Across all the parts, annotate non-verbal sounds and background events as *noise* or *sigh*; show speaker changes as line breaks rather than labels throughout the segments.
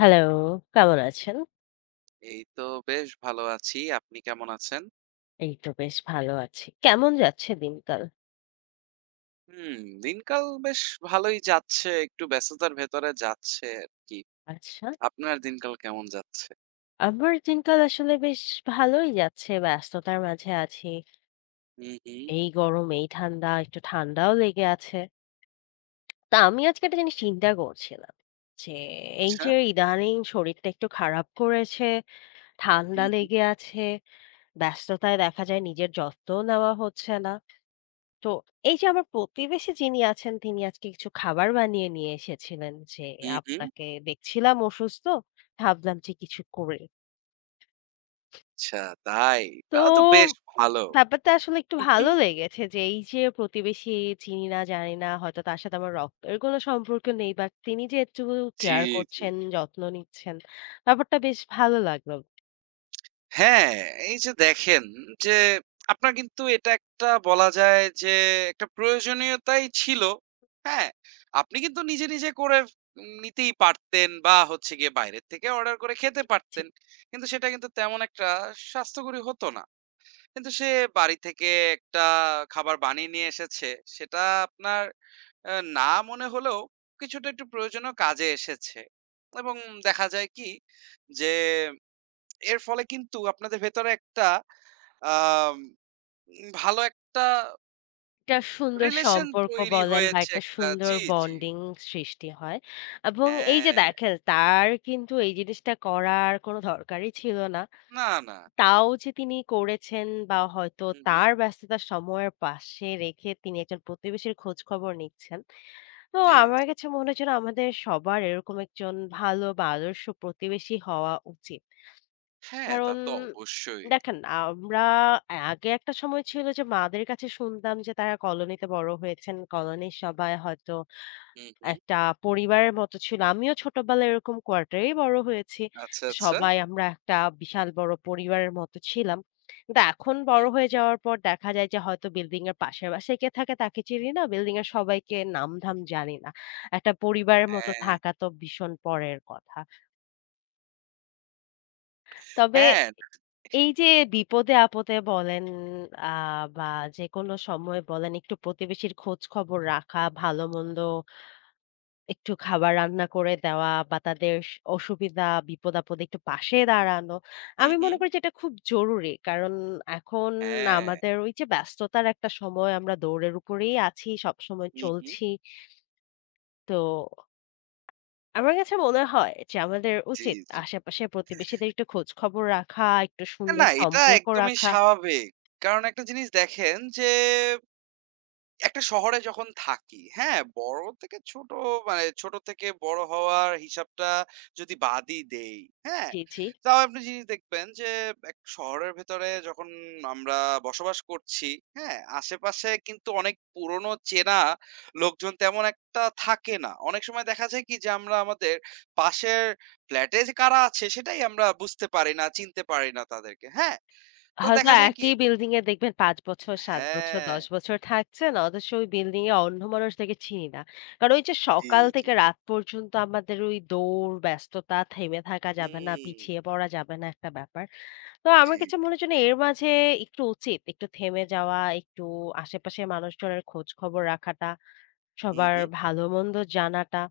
Hello, কেমন আছেন?
এই তো বেশ ভালো আছি। আপনি কেমন আছেন?
এই তো বেশ ভালো আছি। কেমন যাচ্ছে দিনকাল?
হুম, দিনকাল বেশ ভালোই যাচ্ছে। একটু ব্যস্ততার ভেতরে যাচ্ছে আরকি।
আচ্ছা,
আপনার দিনকাল কেমন যাচ্ছে?
আমার দিনকাল আসলে বেশ ভালোই যাচ্ছে। ব্যস্ততার মাঝে আছি।
হুম, হুম।
এই গরম, এই ঠান্ডা, একটু ঠান্ডাও লেগে আছে। তা আমি আজকে একটা জিনিস চিন্তা করছিলাম যে, এই
আচ্ছা।
যে ইদানিং শরীরটা একটু খারাপ করেছে, ঠান্ডা
হুম, হুম।
লেগে আছে, ব্যস্ততায় দেখা যায় নিজের যত্নও নেওয়া হচ্ছে না। তো এই যে আমার প্রতিবেশী যিনি আছেন তিনি আজকে কিছু খাবার বানিয়ে নিয়ে এসেছিলেন যে
হুম, হুম।
আপনাকে দেখছিলাম অসুস্থ ভাবলাম যে কিছু করে
আচ্ছা, তাই।
তো
তাহলে তো বেশ ভালো।
ব্যাপারটা আসলে একটু
হুম, হুম।
ভালো লেগেছে যে এই যে প্রতিবেশী চিনি না জানি না হয়তো তার সাথে আমার রক্তের কোনো সম্পর্ক নেই বাট তিনি যে একটু
জি,
কেয়ার
জি।
করছেন যত্ন নিচ্ছেন ব্যাপারটা বেশ ভালো লাগলো
হ্যাঁ, এই যে দেখেন যে আপনার কিন্তু এটা একটা বলা যায় যে একটা প্রয়োজনীয়তাই ছিল। হ্যাঁ? আপনি কিন্তু নিজে, নিজে করে নিতেই পারতেন বা হচ্ছে গিয়ে বাইরের থেকে অর্ডার করে খেতে পারতেন। কিন্তু সেটা কিন্তু তেমন একটা স্বাস্থ্যকরী হতো না। কিন্তু সে বাড়ি থেকে একটা খাবার বানিয়ে নিয়ে এসেছে। সেটা আপনার না মনে হলেও কিছুটা একটু প্রয়োজনেও কাজে এসেছে। এবং দেখা যায় কি যে এর ফলে কিন্তু আপনাদের ভেতরে একটা আম ভালো একটা
একটা সুন্দর
রিলেশন
সম্পর্ক
তৈরি
বলেন বা
হয়েছে
একটা
একটা।
সুন্দর
জি, জি।
বন্ডিং সৃষ্টি হয়। এবং এই যে
হ্যাঁ।
দেখেন তার কিন্তু এই জিনিসটা করার কোনো দরকারই ছিল না।
না, না।
তাও যে তিনি করেছেন বা হয়তো
হু, হু।
তার ব্যস্ততার সময়ের পাশে রেখে তিনি একজন প্রতিবেশীর খোঁজ খবর নিচ্ছেন। তো
জি,
আমার
জি।
কাছে মনে হয় যেন আমাদের সবার এরকম একজন ভালো বা আদর্শ প্রতিবেশী হওয়া উচিত।
হ্যাঁ, তা
কারণ
তো অবশ্যই।
দেখেন আমরা আগে একটা সময় ছিল যে মাদের কাছে শুনতাম যে তারা কলোনিতে বড় হয়েছেন। কলোনির সবাই হয়তো
হুম, হুম।
একটা পরিবারের মতো ছিল। আমিও ছোটবেলায় এরকম কোয়ার্টারেই বড় হয়েছি।
আচ্ছা, আচ্ছা।
সবাই আমরা একটা বিশাল বড় পরিবারের মতো ছিলাম। কিন্তু এখন বড়
হুম।
হয়ে যাওয়ার পর দেখা যায় যে হয়তো বিল্ডিং এর পাশের বাসায় কে থাকে তাকে চিনি না। বিল্ডিং এর সবাইকে নাম-ধাম জানি না। একটা পরিবারের মতো
হ্যাঁ,
থাকা তো ভীষণ পরের কথা। তবে
হ্যাঁ।
এই যে বিপদে আপদে বলেন আ বা যেকোনো সময় বলেন একটু প্রতিবেশীর খোঁজ খবর রাখা, ভালো মন্দ একটু খাবার রান্না করে দেওয়া বা তাদের অসুবিধা বিপদ আপদে একটু পাশে দাঁড়ানো।
হুম,
আমি
হুম।
মনে করি যে এটা খুব জরুরি। কারণ এখন
হ্যাঁ।
আমাদের ওই যে ব্যস্ততার একটা সময় আমরা দৌড়ের উপরেই আছি, সবসময়
হুম, হুম।
চলছি। তো আমার কাছে মনে হয় যে আমাদের
জি,
উচিত
জি।
আশেপাশের প্রতিবেশীদের একটু খোঁজ খবর রাখা, একটু সুন্দর
না, এটা
সম্পর্ক
একদমই
রাখা।
স্বাভাবিক। কারণ একটা জিনিস দেখেন যে একটা শহরে যখন থাকি, হ্যাঁ? বড় থেকে ছোট, মানে ছোট থেকে বড় হওয়ার হিসাবটা যদি বাদই দেই, হ্যাঁ?
জি, জি।
তাও আপনি জিনিস দেখবেন যে এক শহরের ভেতরে যখন আমরা বসবাস করছি, হ্যাঁ? আশেপাশে কিন্তু অনেক পুরনো চেনা লোকজন তেমন একটা থাকে না। অনেক সময় দেখা যায় কি যে আমরা আমাদের পাশের ফ্ল্যাটে যে কারা আছে সেটাই আমরা বুঝতে পারি না, চিনতে পারি না তাদেরকে, হ্যাঁ? তো
হয়তো
দেখা যায় কি।
একই বিল্ডিং এ দেখবেন ৫ বছর, ৭ বছর,
হ্যাঁ,
১০ বছর থাকছেন। অথচ ওই বিল্ডিং এ অন্য মানুষদেরকে চিনি না। কারণ ওই যে
জি,
সকাল
জি।
থেকে রাত পর্যন্ত আমাদের ওই দৌড়, ব্যস্ততা, থেমে থাকা যাবে না,
হুম,
পিছিয়ে পড়া যাবে না একটা ব্যাপার। তো
জি।
আমার কাছে মনে হয় যেন এর মাঝে একটু উচিত একটু থেমে যাওয়া, একটু আশেপাশের মানুষজনের খোঁজ খবর রাখাটা,
হুম,
সবার
হুম।
ভালো মন্দ জানাটা।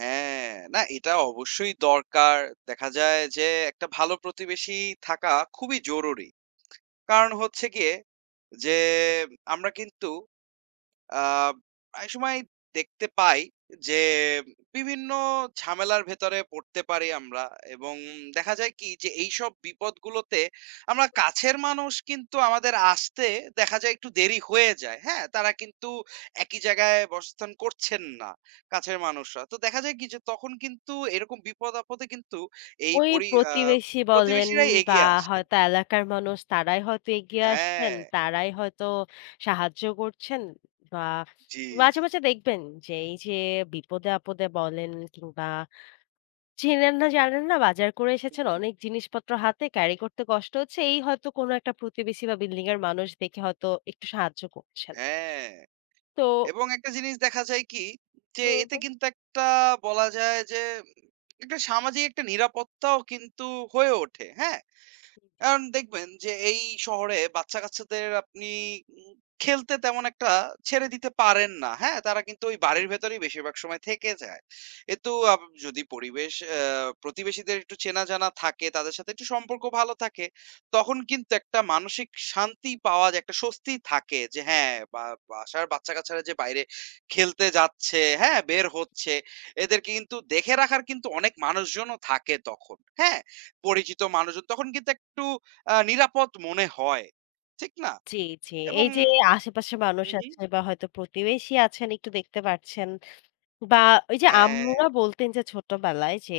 হ্যাঁ, না এটা অবশ্যই দরকার। দেখা যায় যে একটা ভালো প্রতিবেশী থাকা খুবই জরুরি। কারণ হচ্ছে গিয়ে যে আমরা কিন্তু আ প্রায় সময় দেখতে পাই যে বিভিন্ন ঝামেলার ভেতরে পড়তে পারি আমরা, এবং দেখা যায় কি যে এইসব বিপদগুলোতে আমরা কাছের মানুষ কিন্তু আমাদের আসতে দেখা যায় একটু দেরি হয়ে যায়। হ্যাঁ? তারা কিন্তু একই জায়গায় বাসস্থান করছেন না, কাছের মানুষরা। তো দেখা যায় কি যে তখন কিন্তু এরকম বিপদ-আপদে কিন্তু এই
ওই
পরি আ
প্রতিবেশী বলেন
প্রতিবেশীরাই
বা
এগিয়ে আসেন।
হয়তো এলাকার মানুষ তারাই হয়তো এগিয়ে আসছেন,
হ্যাঁ।
তারাই হয়তো সাহায্য করছেন বা
জি,
মাঝে,
জি।
মাঝে দেখবেন যে এই যে বিপদে আপদে বলেন কিংবা চেনেন না জানেন না বাজার করে
হু,
এসেছেন
হু।
অনেক জিনিসপত্র হাতে ক্যারি করতে কষ্ট হচ্ছে। এই হয়তো কোনো একটা প্রতিবেশী বা বিল্ডিং এর মানুষ দেখে হয়তো একটু সাহায্য করছেন।
হ্যাঁ।
তো
এবং একটা জিনিস দেখা যায় কি যে
হুম,
এতে
হুম।
কিন্তু একটা বলা যায় যে একটা সামাজিক একটা নিরাপত্তাও কিন্তু হয়ে ওঠে। হ্যাঁ? কারণ দেখবেন যে এই শহরে বাচ্চা-কাচ্চাদের আপনি উম খেলতে তেমন একটা ছেড়ে দিতে পারেন না। হ্যাঁ? তারা কিন্তু ওই বাড়ির ভেতরেই বেশিরভাগ সময় থেকে যায়। কিন্তু যদি পরিবেশ আ প্রতিবেশীদের একটু চেনা-জানা থাকে, তাদের সাথে একটু সম্পর্ক ভালো থাকে, তখন কিন্তু একটা মানসিক শান্তি পাওয়া যায়, একটা স্বস্তি থাকে যে হ্যাঁ, বা বাসার বাচ্চা-কাচ্চারা যে বাইরে খেলতে যাচ্ছে, হ্যাঁ? বের হচ্ছে, এদেরকে কিন্তু দেখে রাখার কিন্তু অনেক মানুষজনও থাকে তখন। হ্যাঁ? পরিচিত মানুষজন তখন কিন্তু একটু নিরাপদ মনে হয়। ঠিক না?
জি, জি।
এবং
এই যে আশেপাশে মানুষ
হু, হু।
আছে বা হয়তো প্রতিবেশী আছেন একটু দেখতে পারছেন। বা ওই যে
হ্যাঁ।
আম্মুরা বলতেন যে ছোটবেলায় যে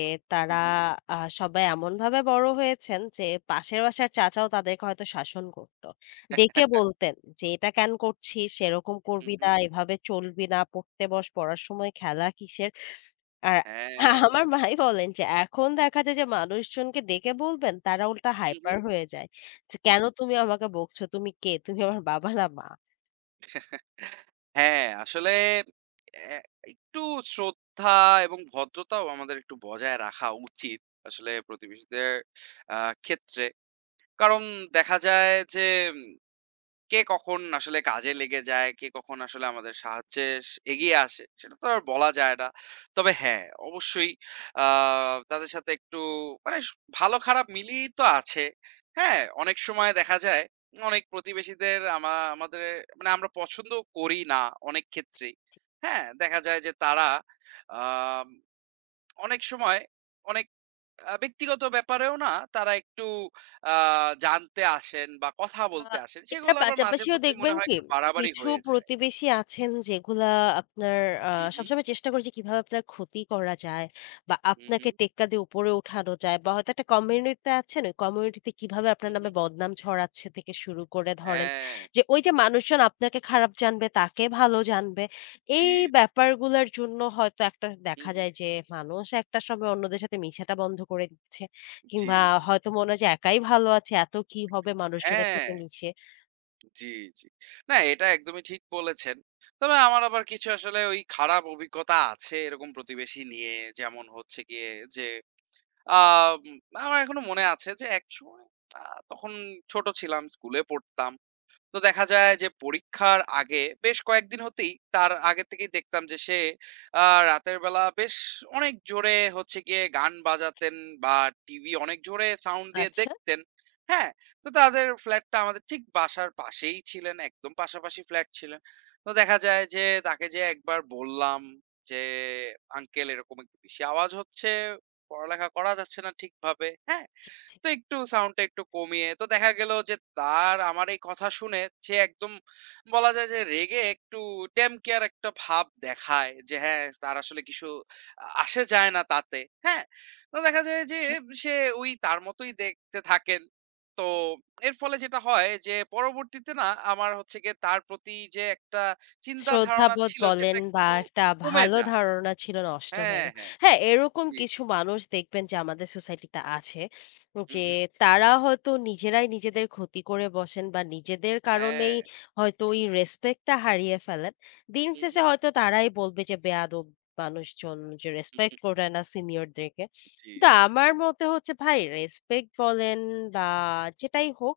হু,
তারা
হু।
সবাই এমনভাবে বড় হয়েছেন যে পাশের বাসার চাচাও তাদেরকে হয়তো শাসন করত। ডেকে
*laughs*
বলতেন যে, "এটা কেন করছিস? এরকম
হু,
করবি
হু।
না, এভাবে চলবি না, পড়তে বস, পড়ার সময় খেলা কিসের?" আর
হ্যাঁ।
আমার ভাই বলেন যে এখন দেখা যায় যে মানুষজনকে ডেকে বলবেন, তারা উল্টা
হু, হু।
হাইপার হয়ে যায়। যে, "কেন তুমি আমাকে বকছো? তুমি কে? তুমি আমার বাবা না মা?"
হ্যাঁ, আসলে অ্যা একটু শ্রদ্ধা এবং ভদ্রতাও আমাদের একটু বজায় রাখা উচিত। আসলে প্রতিবেশীদের আ ক্ষেত্রে। কারণ দেখা যায় যে কে কখন আসলে কাজে লেগে যায়, কে কখন আসলে আমাদের সাহায্যে এগিয়ে আসে, সেটা তো আর বলা যায় না। তবে হ্যাঁ, অবশ্যই আ তাদের সাথে একটু মানে ভালো খারাপ মিলিয়েই তো আছে। হ্যাঁ, অনেক সময় দেখা যায় অনেক প্রতিবেশীদের আমাদের, মানে আমরা পছন্দ করি না অনেক ক্ষেত্রেই। হ্যাঁ, দেখা যায় যে তারা আম অনেক সময় অনেক ব্যক্তিগত ব্যাপারেও না তারা একটু আ জানতে আসেন বা কথা
আ
বলতে আসেন।
এটার
সেগুলো আবার
পাশাপাশিও
মাঝেমধ্যে মনে
দেখবেন
হয়
কি,
একটু বাড়াবাড়ি
কিছু
হয়ে যায়।
প্রতিবেশী আছেন যেগুলা আপনার আ
হু, হু,
সবসময় চেষ্টা করে যে কিভাবে আপনার ক্ষতি করা যায় বা
হু, হু,
আপনাকে টেক্কা দিয়ে উপরে উঠানো যায় বা হয়তো একটা কমিউনিটিতে আছেন, ওই কমিউনিটিতে কিভাবে
হু,
আপনার
হু।
নামে বদনাম ছড়াচ্ছে থেকে শুরু করে ধরেন
হ্যাঁ,
যে ওই যে মানুষজন আপনাকে খারাপ জানবে, তাকে ভালো জানবে।
জি,
এই
জি।
ব্যাপারগুলার জন্য হয়তো একটা
হু,
দেখা
হু।
যায় যে মানুষ একটা সময় অন্যদের সাথে মিশাটা বন্ধ করে দিচ্ছে
জি,
কিংবা
জি।
হয়তো মনে হয় যে একাই ভালো আছে, এত কি হবে মানুষজনের
হ্যাঁ,
সাথে মিশে।
জি, জি। না, এটা একদমই ঠিক বলেছেন। তবে আমার আবার কিছু আসলে ওই খারাপ অভিজ্ঞতা আছে এরকম প্রতিবেশী নিয়ে। যেমন হচ্ছে গিয়ে যে আম আমার এখনো মনে আছে যে একসময়, আ তখন ছোট ছিলাম, স্কুলে পড়তাম। তো দেখা যায় যে পরীক্ষার আগে বেশ কয়েকদিন হতেই, তার আগে থেকেই দেখতাম যে সে রাতের বেলা বেশ অনেক জোরে হচ্ছে গিয়ে গান বাজাতেন বা টিভি অনেক জোরে সাউন্ড দিয়ে
আচ্ছা,
দেখতেন। হ্যাঁ, তো তাদের ফ্ল্যাটটা আমাদের ঠিক বাসার পাশেই ছিলেন, একদম পাশাপাশি ফ্ল্যাট ছিলেন। তো দেখা যায় যে তাকে যে একবার বললাম যে আঙ্কেল এরকম একটু বেশি আওয়াজ হচ্ছে, পড়ালেখা করা যাচ্ছে না ঠিকভাবে, হ্যাঁ? তো একটু সাউন্ডটা একটু কমিয়ে। তো দেখা গেল যে তার, আমার এই কথা শুনে সে একদম বলা যায় যে রেগে, একটু টেম কেয়ার একটা ভাব দেখায় যে হ্যাঁ, তার আসলে কিছু আসে যায় না তাতে। হ্যাঁ, তো দেখা যায় যে
আচ্ছা।
সে ওই তার মতোই দেখতে থাকেন। তো এর ফলে যেটা হয় যে পরবর্তীতে না আমার হচ্ছে গিয়ে তার প্রতি যে একটা চিন্তা ধারণা
শ্রদ্ধাবোধ
ছিল সেটা
বলেন বা
একটু
একটা
কমে
ভালো
যায়।
ধারণা ছিল নষ্ট হয়ে
হ্যাঁ,
যায়।
হ্যাঁ।
হ্যাঁ, এরকম
জি, জি।
কিছু মানুষ দেখবেন যে আমাদের সোসাইটিতে আছে।
হুম,
যে
হুম।
তারা হয়তো নিজেরাই নিজেদের ক্ষতি করে বসেন বা নিজেদের
হ্যাঁ।
কারণেই হয়তো ওই রেসপেক্ট টা হারিয়ে ফেলেন। দিন
হুম,
শেষে
হুম।
হয়তো তারাই বলবে যে বেয়াদব মানুষজন যে
হুম,
রেসপেক্ট
হুম,
করে না সিনিয়রদেরকে।
জি,
কিন্তু
জি।
আমার মতে হচ্ছে ভাই রেসপেক্ট বলেন বা যেটাই হোক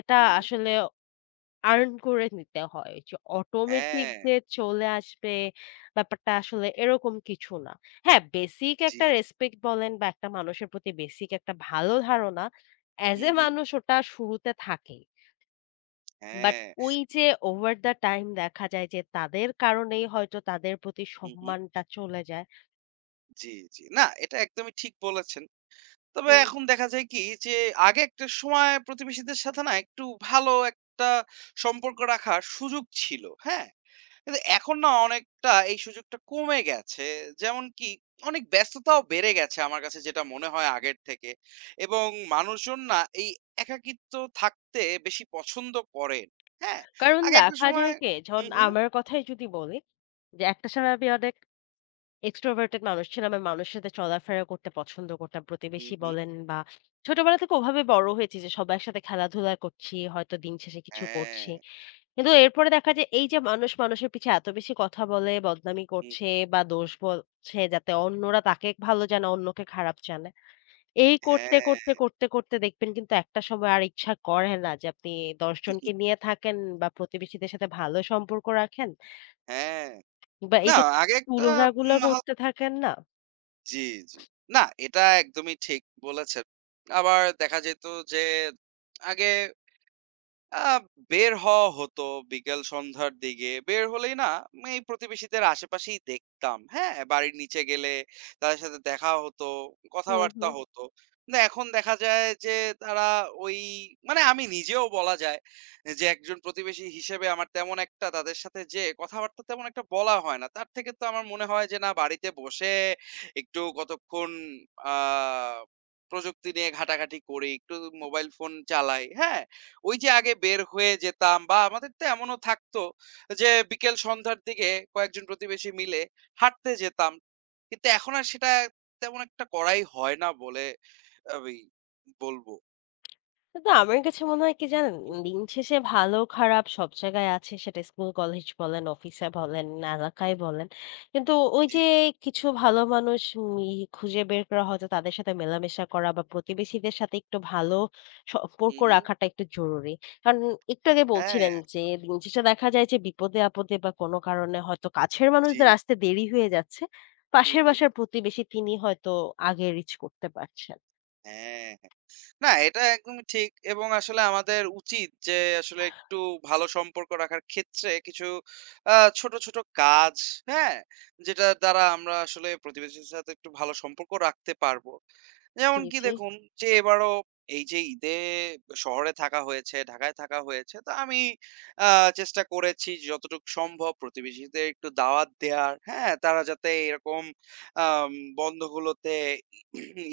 এটা
হুম, হুম।
আসলে আর্ন করে নিতে হয়। যে অটোমেটিক
হ্যাঁ,
যে চলে আসবে ব্যাপারটা আসলে এরকম কিছু না। হ্যাঁ, বেসিক
জি।
একটা রেসপেক্ট বলেন বা একটা মানুষের প্রতি বেসিক একটা ভালো ধারণা অ্যাজ
হুম,
এ
হুম।
মানুষ ওটা শুরুতে থাকেই। বাট
হ্যাঁ।
ওই যে ওভার দ্য টাইম দেখা যায় যে তাদের কারণেই হয়তো তাদের প্রতি
হুম, হুম।
সম্মানটা চলে যায়।
জি, জি। না, এটা একদমই ঠিক বলেছেন। তবে
হুম।
এখন দেখা যায় কি যে, আগে একটা সময় প্রতিবেশীদের সাথে না একটু ভালো একটা সম্পর্ক রাখার সুযোগ ছিল। হ্যাঁ? কিন্তু এখন না অনেকটা এই সুযোগটা কমে গেছে। যেমন কি অনেক ব্যস্ততাও বেড়ে গেছে আমার কাছে যেটা মনে হয় আগের থেকে। এবং মানুষজন না এই একাকিত্ব থাকতে বেশি পছন্দ করেন। হ্যাঁ?
কারণ
আগে একটা
দেখা
সময়।
যায় কি? যখন
হুম, হুম।
আমার কথাই যদি বলি যে একটা সময় আমি অনেক এক্সট্রোভার্টেড মানুষ ছিলাম। আমি মানুষের সাথে চলাফেরা করতে পছন্দ করতাম।
হুম,
প্রতিবেশী
হুম।
বলেন বা ছোটবেলা থেকে ওভাবে বড় হয়েছি যে সবার সাথে খেলাধুলা করছি, হয়তো দিন শেষে কিছু
হ্যাঁ।
করছি। কিন্তু এরপরে দেখা যায় এই যে মানুষ মানুষের পিছে এত বেশি কথা বলে, বদনামি
হুম,
করছে বা দোষ বলছে যাতে অন্যরা তাকে ভালো জানে, অন্যকে খারাপ জানে। এই করতে,
হ্যাঁ,
করতে, করতে, করতে দেখবেন কিন্তু একটা সময় আর ইচ্ছা করে না যে আপনি ১০ জনকে নিয়ে থাকেন বা প্রতিবেশীদের সাথে ভালো সম্পর্ক রাখেন
হ্যাঁ।
বা এই
না,
যে
আগে একটা
তুলনাগুলো
উম হ
করতে থাকেন না
জি, জি। না, এটা একদমই ঠিক বলেছেন। আবার দেখা যেত যে আগে আ বের হওয়া হতো বিকেল সন্ধ্যার দিকে। বের হলেই না আমি এই প্রতিবেশীদের আশেপাশেই দেখতাম। হ্যাঁ? বাড়ির নিচে গেলে তাদের সাথে দেখা হতো,
হুম,
কথাবার্তা
হুম।
হতো। না, এখন দেখা যায় যে তারা ওই, মানে আমি নিজেও বলা যায় যে একজন প্রতিবেশী হিসেবে আমার তেমন একটা তাদের সাথে যেয়ে কথাবার্তা তেমন একটা বলা হয় না। তার থেকে তো আমার মনে হয় যে না, বাড়িতে বসে একটু কতক্ষণ আ প্রযুক্তি নিয়ে ঘাটাঘাটি করি, একটু মোবাইল ফোন চালাই। হ্যাঁ? ওই যে আগে বের হয়ে যেতাম, বা আমাদের তো এমনও থাকতো যে বিকেল সন্ধ্যার দিকে কয়েকজন প্রতিবেশী মিলে হাঁটতে যেতাম। কিন্তু এখন আর সেটা তেমন একটা করাই হয় না বলে আমি বলব।
কিন্তু আমার কাছে মনে হয় কি জানেন?
হু, হু।
দিন শেষে ভালো খারাপ সব জায়গায় আছে। সেটা স্কুল কলেজ বলেন, অফিসে বলেন, এলাকায় বলেন। কিন্তু ওই
জি,
যে
জি।
কিছু ভালো মানুষ মি খুঁজে বের করা হয়তো তাদের সাথে মেলামেশা করা বা প্রতিবেশীদের সাথে একটু ভালো
হু,
সম্পর্ক
হু।
রাখাটা একটু জরুরি। কারণ একটু আগে
হ্যাঁ,
বলছিলেন যে দিন শেষে দেখা যায় যে বিপদে আপদে বা কোনো কারণে হয়তো কাছের
জি।
মানুষদের আসতে দেরি হয়ে যাচ্ছে।
হু,
পাশের
হু।
বাসার প্রতিবেশী তিনি হয়তো আগে রিচ করতে পারছেন।
হ্যাঁ। না, এটা একদমই ঠিক, এবং আসলে আমাদের উচিত যে আসলে একটু ভালো সম্পর্ক রাখার ক্ষেত্রে কিছু আ ছোট, ছোট কাজ, হ্যাঁ? যেটার দ্বারা আমরা আসলে প্রতিবেশীর সাথে একটু ভালো সম্পর্ক রাখতে পারবো।
জি,
যেমন কি
জি।
দেখুন যে এবারও এই যে ঈদে শহরে থাকা হয়েছে, ঢাকায় থাকা হয়েছে। তো আমি আ চেষ্টা করেছি যতটুকু সম্ভব প্রতিবেশীদের একটু দাওয়াত দেয়ার, হ্যাঁ? তারা যাতে এরকম আম বন্ধগুলোতে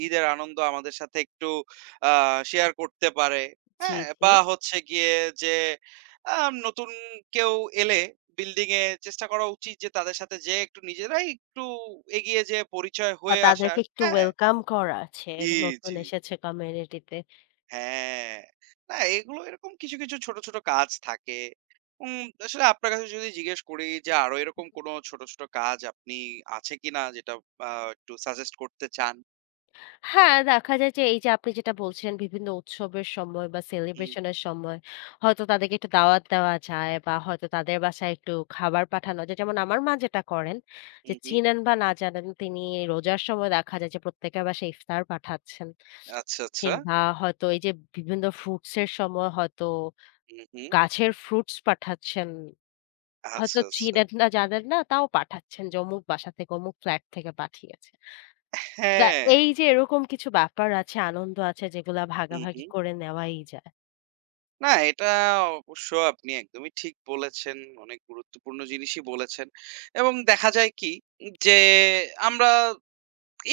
ঈদের আনন্দ আমাদের সাথে একটু আ শেয়ার করতে পারে।
জি,
হ্যাঁ?
জি।
বা হচ্ছে গিয়ে যে আ নতুন কেউ এলে বিল্ডিং এ চেষ্টা করা উচিত যে তাদের সাথে যেয়ে একটু নিজেরাই একটু এগিয়ে যেয়ে পরিচয়
বা
হয়ে আসার।
তাদেরকে একটু
হ্যাঁ?
ওয়েলকাম করা আছে
জি,
নতুন
জি।
এসেছে কমিউনিটিতে।
হ্যাঁ। না, এগুলো এরকম কিছু, কিছু ছোট, ছোট কাজ থাকে। আসলে আপনার কাছে যদি জিজ্ঞেস করি যে আরো এরকম কোনো ছোট, ছোট কাজ আপনি আছে কিনা যেটা আ একটু সাজেস্ট করতে চান?
হ্যাঁ, দেখা যায় যে এই যে আপনি যেটা বলছিলেন বিভিন্ন উৎসবের সময় বা
হুম,
সেলিব্রেশনের সময় হয়তো তাদেরকে একটু দাওয়াত দেওয়া যায় বা হয়তো তাদের বাসায় একটু খাবার পাঠানো যায়। যেমন আমার মা যেটা করেন
হু,
যে
হুম।
চিনেন বা না জানেন তিনি রোজার সময় দেখা যায় যে প্রত্যেকের বাসায় ইফতার পাঠাচ্ছেন।
আচ্ছা, আচ্ছা।
কিংবা হয়তো এই যে বিভিন্ন ফ্রুটস এর সময় হয়তো
হু, হু।
গাছের ফ্রুটস পাঠাচ্ছেন। হয়তো
আচ্ছা, আচ্ছা।
চিনেন না, জানেন না, তাও পাঠাচ্ছেন যে অমুক বাসা থেকে, অমুক ফ্ল্যাট থেকে পাঠিয়েছে। বা
হ্যাঁ।
এই যে এরকম কিছু ব্যাপার আছে, আনন্দ আছে যেগুলা
হুম,
ভাগাভাগি
হুম।
করে নেওয়াই যায়।
না, এটা অবশ্য আপনি একদমই ঠিক বলেছেন। অনেক গুরুত্বপূর্ণ জিনিসই বলেছেন। এবং দেখা যায় কি যে আমরা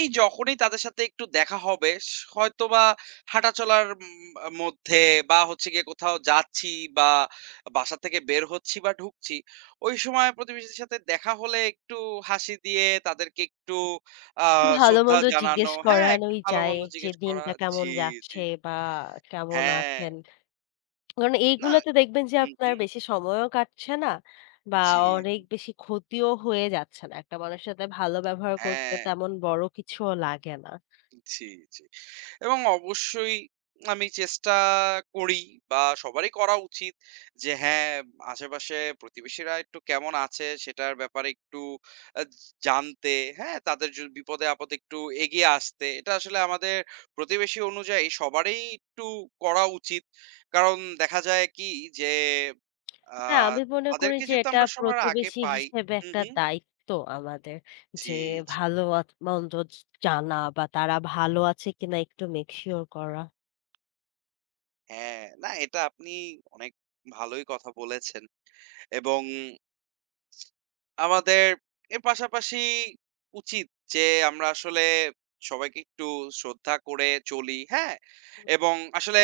এই যখনই তাদের সাথে একটু দেখা হবে, হয়তোবা হাঁটাচলার উম আ মধ্যে বা হচ্ছে গিয়ে কোথাও যাচ্ছি বা বাসা থেকে বের হচ্ছি বা ঢুকছি, ওই সময় প্রতিবেশীদের সাথে দেখা হলে একটু হাসি দিয়ে তাদেরকে একটু আ শ্রদ্ধা
ভালো-মন্দ
জানানো,
জিজ্ঞেস
হ্যাঁ, একটু
করানোই যায়
ভালো-মন্দ
যে
জিজ্ঞেস করা।
দিনটা কেমন
জি, জি।
যাচ্ছে বা কেমন
হ্যাঁ।
আছেন। কারণ
না।
এইগুলাতে দেখবেন যে
হুম,
আপনার
হুম।
বেশি সময়ও কাটছে না বা
জি,
অনেক বেশি ক্ষতিও হয়ে যাচ্ছে না। একটা মানুষের সাথে ভালো ব্যবহার করতে
হ্যাঁ,
তেমন বড় কিছুও লাগে না।
জি, জি। এবং অবশ্যই আমি চেষ্টা করি বা সবারই করা উচিত যে হ্যাঁ, আশেপাশে প্রতিবেশীরা একটু কেমন আছে সেটার ব্যাপারে একটু আ জানতে, হ্যাঁ? তাদের বিপদে আপদে একটু এগিয়ে আসতে। এটা আসলে আমাদের প্রতিবেশী অনুযায়ী সবারই একটু করা উচিত। কারণ দেখা যায় কি যে আ
না, আমি মনে করি
তাদেরকে
যে
যেহেতু
এটা
আমরা সবার আগে
প্রতিবেশী
পাই।
হিসেবে
হুম,
একটা
হুম।
দায়িত্ব আমাদের।
জি,
যে
জি।
ভালো মন্দ জানা বা তারা ভালো আছে কিনা একটু মেক সিউর করা।
হ্যাঁ, না, এটা আপনি অনেক ভালোই কথা বলেছেন। এবং আমাদের এর পাশাপাশি উচিত যে আমরা আসলে সবাইকে একটু শ্রদ্ধা করে চলি, হ্যাঁ? এবং আসলে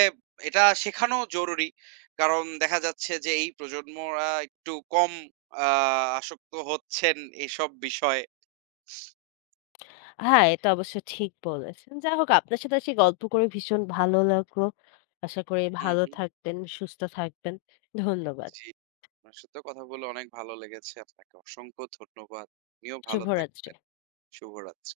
এটা শেখানো জরুরি। কারণ দেখা যাচ্ছে যে এই প্রজন্মরা একটু কম আ আসক্ত হচ্ছেন এইসব বিষয়ে।
হ্যাঁ, এটা অবশ্য ঠিক বলেছেন। যাই হোক আপনার সাথে আজকে গল্প করে ভীষণ ভালো লাগলো। আশা করি
হুম,
ভালো
হুম।
থাকবেন, সুস্থ থাকবেন। ধন্যবাদ।
জি, আপনার সাথেও কথা বলে অনেক ভালো লেগেছে। আপনাকে অসংখ্য ধন্যবাদ। আপনিও ভালো
শুভরাত্রি।
থাকবেন। শুভরাত্রি।